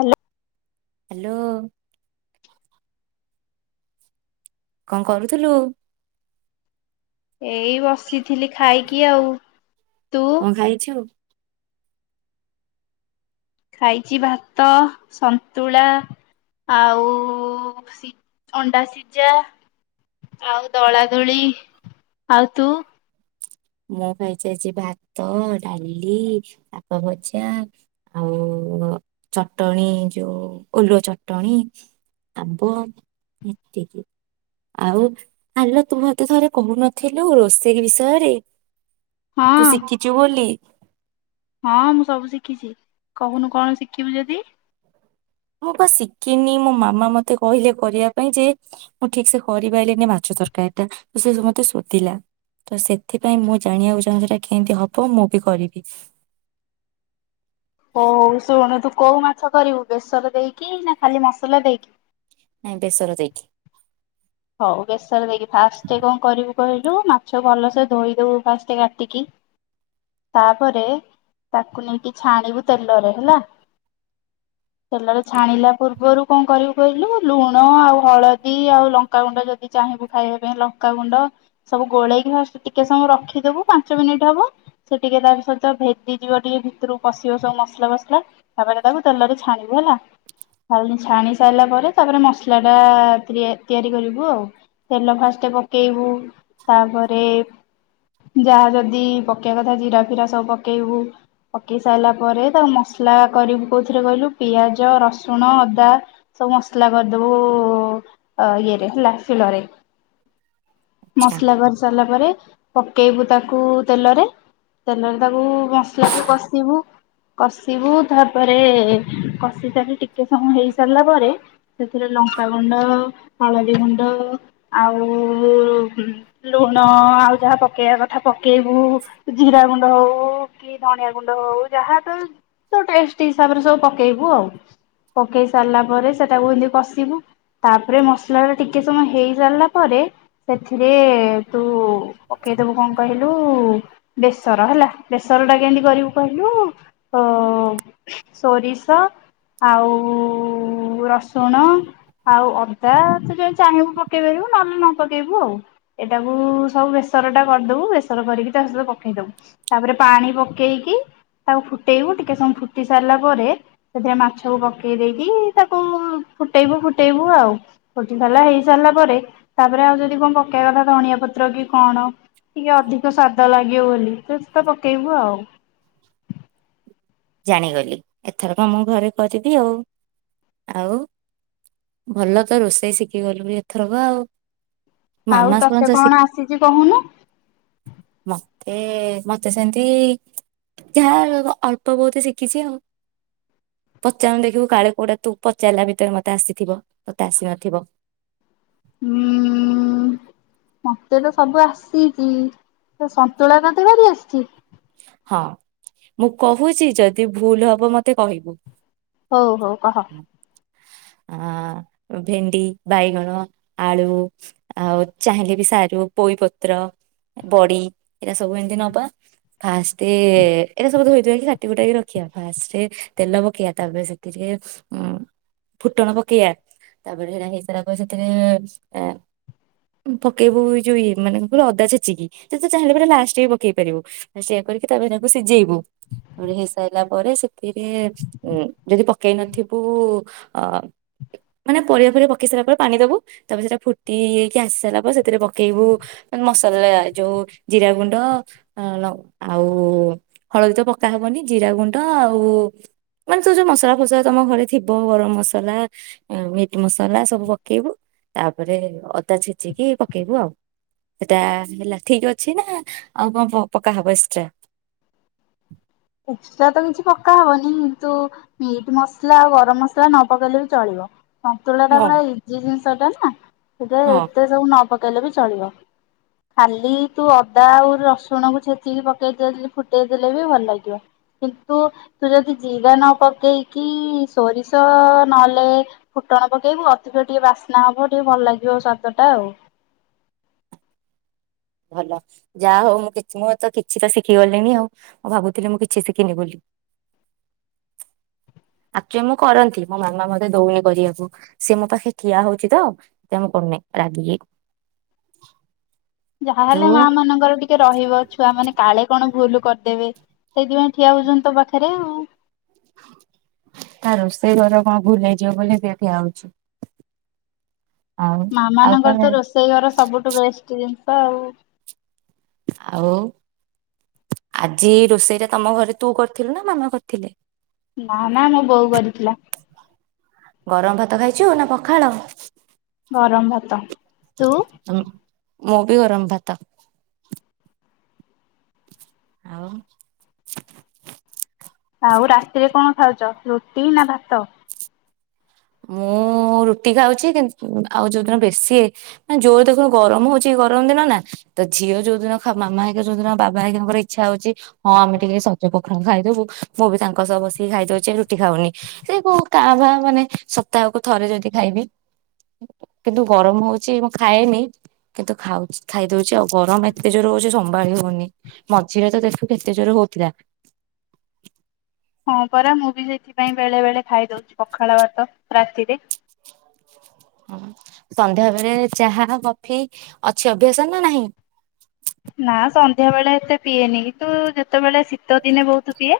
Hello. ମାଲୋ। କଁ କରୁଥିଲୁ? ଏଇ ବସି ଥିଲି ଖାଇକି ଆଉ। ତୁ? କଣ ଖାଇଛୁ? ଖାଇଚି ଭାତ ସନ୍ତୁଳା ଆଉ ସି ଅଣ୍ଡା ସିଜା ଆଉ ଦଳା ଦୁଳି ଆଉ ତୁ? ମୁଁ ଖାଇଚି ଆଜି ଭାତ, ଡାଲି, ସାଗ ଭଜା ଆଉ ଚଟଣିୀ ଯୋଉ ଓଲୁଅ ଚଟଣିୀ ଆମ୍ବ ଏତିକି ଆଉ ଆଲୋ ତୁ ମତେ ଥରେ କହୁନଥୁଲୁ ରୋଷେଇ ବିଷୟରେ? ହଁ ତୁ ଶିଖିଚୁ ବୋଲି ହଁ ମୁଁ ସବୁ ଶିଖିଛି କହୁନୁ କଣ ଶିଖିବୁ ଯଦି। ମୁଁ ପା ଶିକିନି ମୋ ମାମା ମତେ କହିଲେ କରିବା ପାଇଁ ଯେ ମୁଁ ଠିକ୍ ସେ କରିପାଇଲିନି ମାଛ ତର୍କାରିଟା ତ ସେ ମତେ ଶୋଦିଲା ତ ସେଥିପାଇଁ ମୁଁ ଜାଣିବାକୁ ଚାହୁଁଛି ଏଟା କେଁତି ହବ ମୁଁ ବି କରିବି। ହୋଉ ହୋଉ ଶୁଣୁ ତୁ କୋଉ ମାଛ କରିବୁ ବେସର ଦେଇକି ନା ଖାଲି ମସଲା ଦେଇକି? ନାଇଁ ବେସର ଦେଇକି। ହୋଉ ବେସର ଦେଇକି ଫାଷ୍ଟେ କଁ କରିବୁ କହି ଡୁ ମାଛ ଭଲସେ ଧୋଇଦବୁ ଫାଷ୍ଟେ କାଟିକି ତାପରେ ତାକୁ ନେଇକି ଛାଣିବୁ ତେଲରେ ହେଲା ତେଲରେ ଛାଣିଲା ପୂର୍ବରୁ କଁ କରିବୁ କହିଲୁ ଲୁଣ ଆଉ ହଳଦୀ ଆଉ ଲ ଲଙ୍କାଗୁଣ୍ଡ ଯଦି ଚାହିଁବୁ ଖାଇବା ପାଇଁ ଲଙ୍କାଗୁଣ୍ଡ ସବୁ ଗୋଳେଇକି ଜଷ୍ଟ୍ ଟିକେ ସମୟ ରଖିଦେବୁ ପାଞ୍ଚ ମିନିଟ୍ ହବ ସେ ଟିକେ ତା ସହିତ ଭେଦିଯିବ ଟିକେ ଭିତରୁକୁ ପଶିବ ସବୁ ମସଲା ଫସଲା ତାପରେ ତାକୁ ତେଲରେ ଛାଣିବୁ ହେଲା ଛାଣି ସାରିଲା ପରେ ତାପରେ ମସଲା ଟା ଟିକେ ତିଆରି କରିବୁ ତେଲ ଫାଷ୍ଟେ ପକେଇବୁ। ତାପରେ ଯାହା ଯଦି ପକେଇବା କଥା ଜିରା ଫିରା ସବୁ ପକେଇବୁ ପକେଇ ସାଇଲା ପରେ ତାକୁ ମସଲା କରିବୁ କୋଉଥିରେ କହିଲୁ ପିଆଜ ରସୁଣ ଅଦା ସବୁ ମସଲା କରିଦୋବୁ ଅ ଇଏରେ ହେଲା ସିଳରେ। ଆଚ୍ଛା ମସଲା କରି ସାରିଲା ପରେ ପକେଇବୁ ତାକୁ ତେଲରେ ତେଲରେ ତାକୁ ମସଲା କୁ କଷିବୁ କଷିବୁ ତାପରେ କଷି ସାରି ଟି ଟିକେ ସମୟ ହେଇ ସାରିଲା ପରେ ସେ ଥିରେ ଲଙ୍କାାଗଣ୍ଡ ହଳଦୀ ଗୁଣ୍ଡ ଆଉ ଲୁ ଲୁଣ ଆଉ ଯାହା ପକେଇବା କଥା ପକେଇବୁ ଜିରା ଗୁଣ୍ଡ ହୋଉ କି ଧଣିଆ ଗୁଣ୍ଡ ହଉ ଯାହା ତୋ ତୋ ଟେଷ୍ଟ୍ ହିସାବରେ ସବୁ ପକେଇବୁ ଆଉ। ପକେଇ ସାରିଲା ପରେ ସେଟାକୁ ଏମିତି କଷିବୁ ତାପରେ ମସ୍ ଟିକେ ସମୟ ହେଇ ସାରିଲା ପରେ ସେଥି ରେ ତୁ ପକାଇଦୋବୁ କଁ କହିଲୁ ବେସର ହେଲା ବେସର ଟା କେମିତି କରିବୁ କହିଲୁ ଉ ସୋରିଷ ଆଉ ରସୁଣ ଆଉ ଅଦା ସେ ଯଦି ଚାହିଁବୁ ପକେଇ ପାରିବୁ ନହେଲେ ନ ପକେଇବୁ ଆଉ, ଏଇଟାକୁ ସବୁ ବେସର ଟା କରିଦବୁ ବେସର କରିକି ତା ସହିତ ପକେଇଦବୁ ତାପରେ ପାଣି ପକେଇକି ତାକୁ ଫୁଟେଇବୁ, ଟିକେ ସମୟ ଫୁଟି ସାରିଲା ପରେ ସେଥିରେ ମାଛକୁ ପକେଇ ଦେଇକି ତାକୁ ଫୁଟେଇବୁ ଫୁଟେଇବୁ ଆଉ। କୋଟିନାଲା ହେଇ ସାରିଲା ପରେ ତା ତାପରେ ଆଉ ଯଦି କଣ ପକେଇବା କଥା ଧନିଆ ପତ୍ର କି କଣ ଟିକେ ଅଧିକ ସ୍ଵାଦ ଲା ଇଏ ବୋଲି ପେସ୍ତା ପକେଇବୁ ଆଉ। ଜାଣିଗଲି ଏଥରକ ମୁଁ ଘରେ କରିବି ଆଉ। ଆଉ ଭଲ ତ ରୋଷେଇ ଶିଖିଗଲୁ ଏଥରକ ଆଉ। ଆଉ ମାମା ତତେ ଶିଖ କଣ ଆସିଛି କହୁନୁ। ଏ ମତେ ସେମତି ଯାହା ଅଳ ଗପ ବହୁତ ଶିଖିଛି ଆଉ ପଚାରନୁ ଦେଖିବୁ କାଳେ କୋଉଟା ତୁ ପଚାରିଲା ଭିତରେ ମତେ ଆସିଥିବ ମତେ ଆସି ନଥିବ। ହୁଁ ମତେ ତ ସବୁ ଆସିଛି ସନ୍ତୁଳା ତତେ କରିଆସିଛି। ହଁ ମୁଁ କହୁଛି ଯଦି ଭୁଲ ହବ ମତେ କହିବୁ। ହଉ ହଉ କହ। ଆଉ ଭେଣ୍ଡି ବାଇଗଣ ଆଳୁ ଆଉ ଚାହିଁଲେ ବି ସାରୁ ପୋଇପତର ବଡି ଏଇଟା ସବୁ ଏମିତି ନବା ଫାଷ୍ଟେ ଏଇରା ସବୁ ଧୋଇଧୂଆକି କାଟିକୁଟାକି ରଖିବା ଫାଷ୍ଟେ ତେଲ ପକେଇବା ତାପରେ ସେଥିରେଫୁଟଣ ପକେଇବା ତାପରେ ହେରା ହେଇସାରିଲା ପରେ ସେଥିରେ ପକେଇବୁ ଯଉ ମାନେ ଇଏ ମାନେ ଅଦାଚେଛିକି ସେ ଚାହିଁଲେ ପୁରାଲାଷ୍ଟରେ ପକେଇ ପାରିବୁ। ଆ କରିକି ତାପରେ ତାକୁ ସିଝେଇବୁ ତାପରେ ସି ସାଇିଲା ପରେ ସେଥିରେ ଯଦି ପକେଇ ନଥିବୁ ଅ ମାନେ ପରିବା ଫିବା ପକେଇ ସାରିଲା ପରେ ପାଣି ଦବୁ ତାପରେ ସେଟା ଫୁଟିକି ଆସି ସାରିଲା ପରେ ସେଥିରେ ପକେଇବୁ ମସଲା ଯୋଉ ଜିରା ଗୁଣ୍ଡ ଲଙ୍କା ଆଉ ହଳଦୀ ତ ପକା ହବନି ଜିରା ଗୁଣ୍ଡ ଆଉ ମାନେ ଯୋଉ ଯୋଉ ମସଲା ଫସଲା ତମ ଘରେ ଥିବ ଗରମ ମସଲା ମିଟ୍ ମସଲା ସବୁ ପକେଇବୁ ତାପରେ ଅଦା ଛେଚିକି ପକେଇବୁ ଆଉ ସେଟା ହେଲା ଠିକ ଅଛି ନା ଆଉ କଣ ପକାହବ। ଆଛା ଏକଶଟାର ତ କିଛି ପକା ହବନି କିନ୍ତୁ ମିଟ୍ ମସଲା ଆଉ ଗରମ ମସଲା ନ ପକେଇଲେ ବି ଚଳିବ। ସନ୍ତୁଳା ଟ ହଁ ପୁରା ଇଜି ଜିନିଷ ଟା ନା ସେଟା ହଁ ଏତେ ସବୁ ନ ପକେଇଲେ ବି ଚଳିବ ଖାଲି ତୁ ଅଦା ଆଉ ରସୁଣ କୁ ଛେଚିକି ପକେଇ ଦେଲେ ପୁଟେ ଫଟେଇଦେଲେ ବି ଭଲ ଲାଗିବ କିନ୍ତୁ ତୁ ଯଦି ଜିରା ନ ପକେଇକି ସୋରିଷ ନହେଲେ ଫୁଟଣ ପକେଇବୁ ଅଧିକ ଟିକେ ବାସ୍ନା ହବ ଟିକେ ଭଲ ଲାଗିବ ସ୍ୱାଦଟା ଆଉ ଭଲ ଯାହା ହଉ ମୁଁ ମୁଁ ତ କିଛି ତ ଶିଖି ଗଲିଣି ଆଉ ମୁଁ ଭାବୁଥିଲି ମୁଁ କିଛି ଶିଖିନି ବୋଲି ଆ ମୁଁ କରନ୍ତି ମୋ ମାମା ମତେ ଦଉନି କରିବାକୁ ସି ମୋ ପାଖେ କଠିଆ ହଉଛି ତ ସେ ମୁଁ କରୁନି ରାଗିକି। ତୁ ଯାହାହେଲେ ମା ମାନଙ୍କର ଟିକେ ରହିବ ଛୁଆ ମାନେ କାଳେ କଣ ଭୁଲ କରିଦେବେ ସେଇଥିପାଇଁ ଠିଆ ହଉଛନ୍ତି ତୋ ପାଖରେ ଆଉ ନାଁଇ ରୋଷେଇ ଘରେ କଣ ଭୁଲେଇଯିବ ବୋଲି ଠିଆ ହଉଛି। ଆଉ ମା ଆଉ ମାନଙ୍କର କଣ ତ ରୋଷେଇ ଘର ସବୁଠୁ ବେଷ୍ଟ ଜିନିଷ ହଁଆଉ ଆଉ ଆଜି ରୋଷେଇ ଟା ତମ ଘରେ ତୁ କରିଥିଲୁ ନା ମାମା କରିଥିଲେ? ନା ନା ମୋ ବୋଉ କରିଥିଲା ଗରମ ଭାତ ଖାଇଛୁ ନା ପଖାଳ ଗରମ ଭାତ ତୁ? ମୁଁ ବି ଗରମ ଭାତ। ଆଉ ଆଉ ରାତିରେ କଣ ଖାଉଛ ରୁଟି ନା ଭାତ ମୁଁ ରୁଟି ଖାଉଛି ଆଉ ଯୋଉ ଦିନ ବେଶିନେ ଯୋର ଦେଖନ୍ତୁ ଗରମ ହଉଛି ଗରମ ଦିନ ନା ତ ଝିଅ ଯୋଉ ଦିନ ମାମା ହକ ଯୋଉଦିନ ବାବା ଆକଙ୍କର ଇଚ୍ଛା ହଉଛି ହଁ ଆମେ ଟିକେ ସଜ ପଖାଳ ଖାଇଦବୁ ମୁଁ ବି ତାଙ୍କ ସହ ବସିକି ଖାଇଦଉଛି ରୁଟି ଖାଉନି ସେ କଉ କାଭାଁ ମାନେ ସପ୍ତାହକୁ ଥରେ ଯଦି ଖାଇବି କିନ୍ତୁ ଗରମ ହଉଛି ମୁଁ ଖାଏନି କିନ୍ତୁ ଖାଉ ଖାଇଦଉଛି ଆଉ ଗରମ ଏତେ ଜୋର ହଉଛି ସମ୍ଭାଳି ହଉନି ମଝିରେ ତ ଦେଖୁଚୁ ଏତେ ଜୋର ହଉଥିଲା ହଁ ପରା ମୁଁ ବି ସେଥିପାଇଁ ବେଳେ ବେଳେ ଖାଇଦଉଛି ପଖାଳ ଭାତ ରାତିରେ। ହଁ ସନ୍ଧ୍ୟା ବେଳେ ଚାହା କଫି ଅଛି ଅଭ୍ୟାସ ନା ନାହିଁ। ନା ସନ୍ଧ୍ୟା ବେଳେ ଏତେ ପିଏନି ତୁ ଯେତେବେଳେ ଶୀତ ଦିନେ ବହୁତ ପିଏ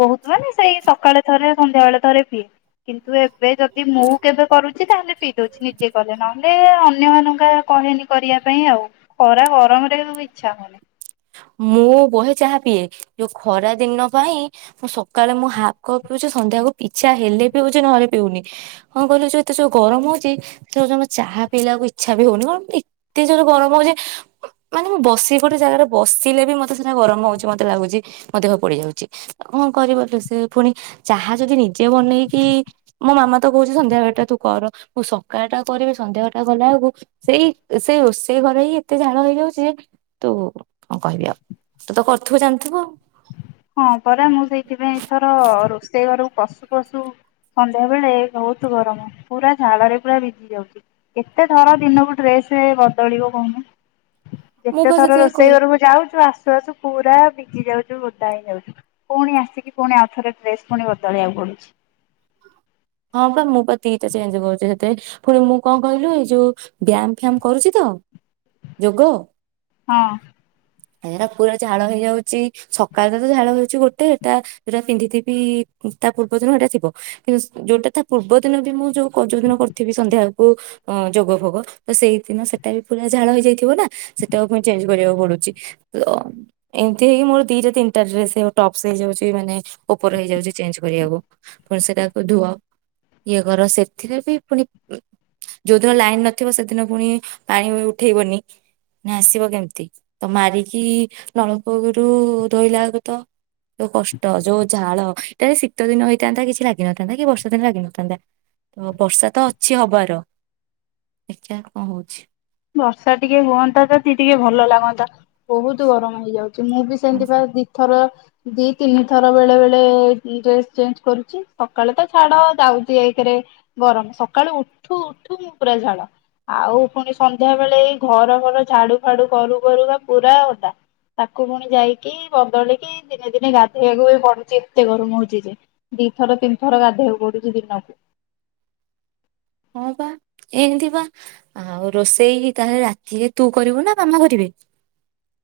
ବହୁତ ମାନେ ସେଇ ସକାଳେ ଥରେ। ସନ୍ଧ୍ୟାବେଳେ ଥରେ ପିଏ କିନ୍ତୁ ଏବେ ଯଦି ମୁଁ କେବେ କରୁଛି ତାହେଲେ ପିଏ। ଉଛି ନିଜେ କଲେ ନା ଲେ ଅନ୍ୟମାନାନଙ୍କ କହେନି କରିବା ପାଇଁ ଆଉ ଖରା ଗରମ ସେମ୍ ଇଚ୍ଛା ମୋର ମୁଁ ବହେ ଚାହା ପିଏ ଯୋଉ ଖରା ଦିନ ପାଇଁ ମୁଁ ସକାଳେ ମୁଁ ହାଫ୍ କପ୍ ପିଉଛି ସନ୍ଧ୍ୟାକୁ ଇଛା ହେଲେ ପିଉଛି ନହେଲେ ପିଉନି କଣ କହିଲି ଯୋଉ ଏତେ ଯୋଉ ଗରମ ହଉଛି ସେ ଚାହା ପିଇବାକୁ ଇଚ୍ଛା ବି ହଉନି କ ଏତେ ଯୋଉ ଗରମ ହଉଛି ମାନେ ମୁଁ ବସି ଗୋଟେ ଜାଗାରେ ବସିଲେ ବି ମତେ ସିନା ଗରମ ହଉଛି ମତେ ଲାଗୁଛି ମୋ ଦେହ ପୋଡି ଯାଉଛି କଣ କରିିବାରିବ ସେ ପୁଣି ଚାହା ଯଦି ନିଜେ ବନେଇକି ମୋ ମାମା ତ କହୁଛି ସନ୍ଧ୍ୟାଵେଳଟା ତୁ କର ମୁଁ ସକାଳ ଟା କରିବି ସନ୍ଧ୍ୟା ଘଟା ଗଲା ବଳକୁ ସେଇ ସେ ସେ ଘରେ ହିଁ ଏତେ ଝାଳ ହେଇଯାଉଛି ଯେ ତୁ ହଁ କହିବି ଆଉ ତୁ ତ କରିୁଥିବୁ ଜାଣିଥିବୁ ଆଉ ହଁ ପରା ମୁଁ ସେଇଥିପାଇଁ ଏଥର ରୋଷେଇ ଘରକୁ ପଶୁ ପଶୁ ସନ୍ଧ୍ୟା ବେଳେ ବହୁତ ଗରମ ପୁରା ଝାଳରେ ପୁରା ଭିଜି ଯାଉଛି କେତେ ଥର ଦିନକୁ ଡ୍ରେସ ବଦଳିବ କହୁନୁ। ମୁଁ ଯେତେ ପା ଥର ସେଥିପାଇଁ ରୋଷେଇ କହି ଘରକୁ ଯାଉଛୁ ଆସ ଆସୁ ଆସୁ ପୁରା ଭିଜି ଯାଉଛୁ। ଓଦା ହେଇ ଯାଉଛି ପୁଣି ଆସିକି ପୁଣି ଆଉଥରେ ଡ୍ରେସ ପୁଣି ବଦଳିବାକୁ ପଡୁଛି। ହଁ ବା ମୁଁ ବା ଦିଟା ଚେଞ୍ଜ କରୁଛି ସେତେ ପୁଣି ମୁଁ କଣ କହିଲୁ ଏଇ ଯୋଉ ବ୍ୟାୟାମ ଫ୍ୟାାମ କରୁଛି ତ ଯୋଗ। ହଁ। ଏଟା ପୁରା ଝାଳ ହେଇଯାଉଛି ସକାଳ ତ ଝାଳ ହେଉଛି ଗୋଟେ ଏଟା ଯଉଟା ପିନ୍ଧିଥିବି ତା ପୂର୍ବ ଦିନ ଏଇଟା ଥିବ କିନ୍ତୁ ଯୋଉଟା ତା ପୂର୍ବ ଦିନ ବି ମୁଁ ଯୋଉ ଯୋଉ ଦିନ କରିଥିବି ସନ୍ଧ୍ୟାବେଳକୁ ଯୋଗ ଭୋଗ ତ ସେଇ ଦିନ ସେଟା ବି ପୁରା ଝାଳ ହେଇଯାଇଥିବ ନା ସେଟାକୁ ପୁଣି ଚେଞ୍ଜ କରିବାକୁ ପଡୁଛି ତ ଏମିତି ହେଇକି ମୋର ଦିଟା ତିନିଟା ଡେସ୍ ଟପ୍ସ୍ ହେଇଯାଉଛି ମାନେ ଉପର ହେଇଯାଉଛି ଚେଞ୍ଜ କରିବାକୁ ପୁଣି ସେଟା ଧୁଅ ଇଏ କର ସେଥିରେ ବି ପୁଣି ଯୋଉଦିନ ଲାଇନ ନଥିବ ସେଦିନ ପୁଣି ପାଣି ଉଠେଇବନି ନା ଆସିବ କେମିତି ତ ମାରିକି ନଳକୂଅରୁ ଧୋଇଲା ବେଳକୁ ତ ଯୋଉ କଷ୍ଟ ଯୋଉ ଝାଳ ଏ ଶୀତ ଦିନ ହେଇଥାନ୍ତା କିଛି ଲାଗି ଲାଗିନଥାନ୍ତା କି ବର୍ଷା ଦିନ ଲାଗିିନଥାନ୍ତା ତ ବର୍ଷା ତ ଅଛି ହବାର ଦେଖିଆ କଣ ହଉଛି? ବର୍ଷା ଟିକେ ହୁଅନ୍ତା ଯଦି ଟିକେ ଭଲ ଲାଗନ୍ତା। ବହୁତ ଗରମ ହେଇଯାଉଛି ମୁଁ ବି ହଁ ସେମିତି ବା ଦିଇଥର ଦି ତିନି ଥର ବେଳେ ବେଳେ ଡ୍ରେସ ଚେଞ୍ଜ କରୁଛି ସକାଳେ ତ ଛାଡ ଯାଉଛି ଏକରେ ଗରମ ସକାଳୁ ଉଠୁ ଉଠୁ ମୁଁ ପୁରା ଝାଳ ଆଉ ପୁଣି ସନ୍ଧ୍ୟା ବେଳେ ଏଇ ଘର ଘର ଝାଡୁ ଫାଡୁ କରୁ କରୁ ବା ପୁରା ଅଦା ତାକୁ ପୁଣି ଯାଇକି ବଦଳିକି ଦିନେ ଦିନେ ଗାଧେଇବାକୁ ବି ପଡୁଛି ଏତେ ଗରମ ହଉଛି ଯେ ଦିଥର ତିନି ଥର ଗାଧେଇବାକୁ ପଡୁଛି ଦିନକୁ। ହଁ ବା ଏ ଏମିତି ବା ଆଉ ରୋଷେଇ ତାହେଲେ ରାତି ରେ ତୁ କରିବୁ ନା ମାମା କରିବେ।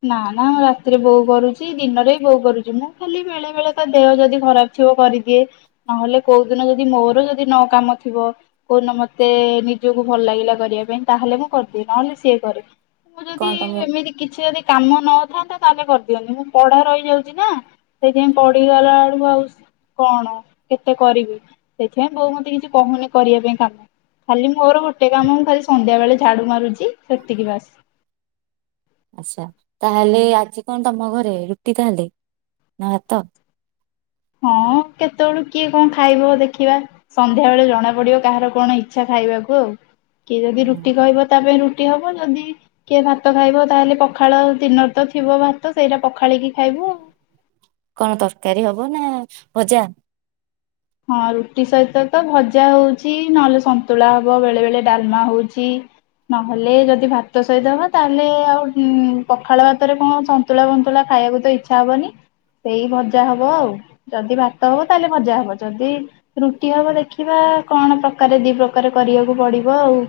ନା ନା ରାତିରେ ବୋଉ କରୁଛି ଦିନରେ ବି ବୋଉ କରୁଛି ମୁଁ ଖାଲି ବେଳେ ବେଳେ ତ ଦେହ ଯଦି ଖରାପ ଥିବ କରିଦିଏ ନହେଲେ କୋଉ ଦିନ ଯଦି ମୋର ଯଦି ନ କାମ ଥିବ କୋଉଦିନ ମତେ ନିଜକୁ ଭଲ ଲାଗିଲା କରିବା ପାଇଁ ତାହେଲେ ମୁଁ କରିଦିଏ ନହେଲେ ସିଏ କରେ। ମୁଁ ଯଦି କଣ ତମ ଏମିତି କିଛି ଯଦି କାମ ନଥାନ୍ତା ତାହେଲେ କରିଦିଅନ୍ତୁ ମୁଁ ପଢା ରହିଯାଉଛି ନା ସେଇଥିପାଇଁ ପଢିଗଲା ବେଳକୁ ଆଉ କଣ କେତେ କରିବି ସେଥିପାଇଁ ବୋଉ ମତେ କିଛି କହୁନି କରିବା ପାଇଁ କାମ ଖାଲି ମୋର ଗୋଟେ କାମ ମୁଁ ଖାଲି ସନ୍ଧ୍ୟା ବେଳେ ଝାଡୁ ମାରୁଛି ସେତିକି ବାସ। ଆଚ୍ଛା ତାହେଲେ ଆଜି କଣ ତମ ଘରେ ରୁଟି ତାହେଲେ ନା ଭାତ? ହଁ କେତେବେଳୁ କିଏ କଣ ଖାଇବ ଦେଖିବା ସନ୍ଧ୍ୟା ବେଳେ ଜଣା ପଡିବ କାହାର କଣ ଇଚ୍ଛା ଖାଇବାକୁ ଆଉ। କିଏ ଯଦି ନା ରୁଟି କହିବ ତା ପାଇଁ ରୁ ହବ ଯଦି କିଏ ଭାତ ଖାଇବ ତାହେଲେ ପଖାଳ ଦିନର ତ ଥିବ ଭାତ ସେଇଟା ପଖାଳିକି ଖାଇବୁ ଆଉ। କଣ ତରକାରୀ ହବ ନା ଭଜା? ହଁ ରୁଟି ସହିତ ତ ଭଜା ହଉଛି ନହେଲେ ସନ୍ତୁଳା ହବ ବେଳେ ବେଳେ ଡାଲମା ହଉଛି ନହେଲେ ଯଦି ଭାତ ସହିତ ହବ ତାହେଲେ ଆଉ ପଖାଳ ଭାତରେ କଣ ସନ୍ତୁଳା ବନ୍ତୁଳା ଖାଇବାକୁ ତ ଇଚ୍ଛା ହବନି ସେଇ ଭଜା ହବ ଆଉ ଯଦି ଭାତ ହବ ତାହେଲେ ଭଜା ହବ। ଯଦି ରୁଟି ହବ ଦେଖିବା କଣ ପ୍ରକାରେ ଦି ପ୍ରକାରେ କରିବାକୁ ପଡିବ ଆଉ।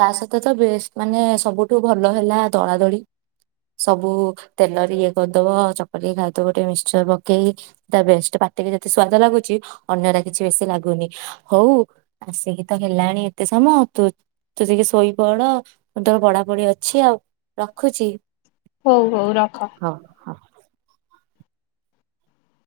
ତା ସହିତ ତ ବେଷ୍ଟ ମାନେ ସବୁଠୁ ଭଲ ହେଲା ଦଳା ଦଳି ସବୁ ତେଲରେ ଇଏ କରିଦବ ଚକଟି ଖାଇଦବ ଟିକେ ମିକ୍ସଚର ପକେଇ ତା ବେଷ୍ଟ ପାଟିକି ଯେତେ ସ୍ଵାଦ ଲାଗୁଛି ଅନ୍ୟ ଟା କିଛି ବେଶୀ ଲାଗୁନି ହଉ ଆସିକି ତ ହେଲାଣି ଏତେ ସମୟ ତୁ ତୁ ଟିକେ ଶୋଇପଡ ମୁଁ ତର ପଢାପଢି ଅଛି ଆଉ ରଖୁଛି। ହଉ ହଉ ରଖ। ହଉ।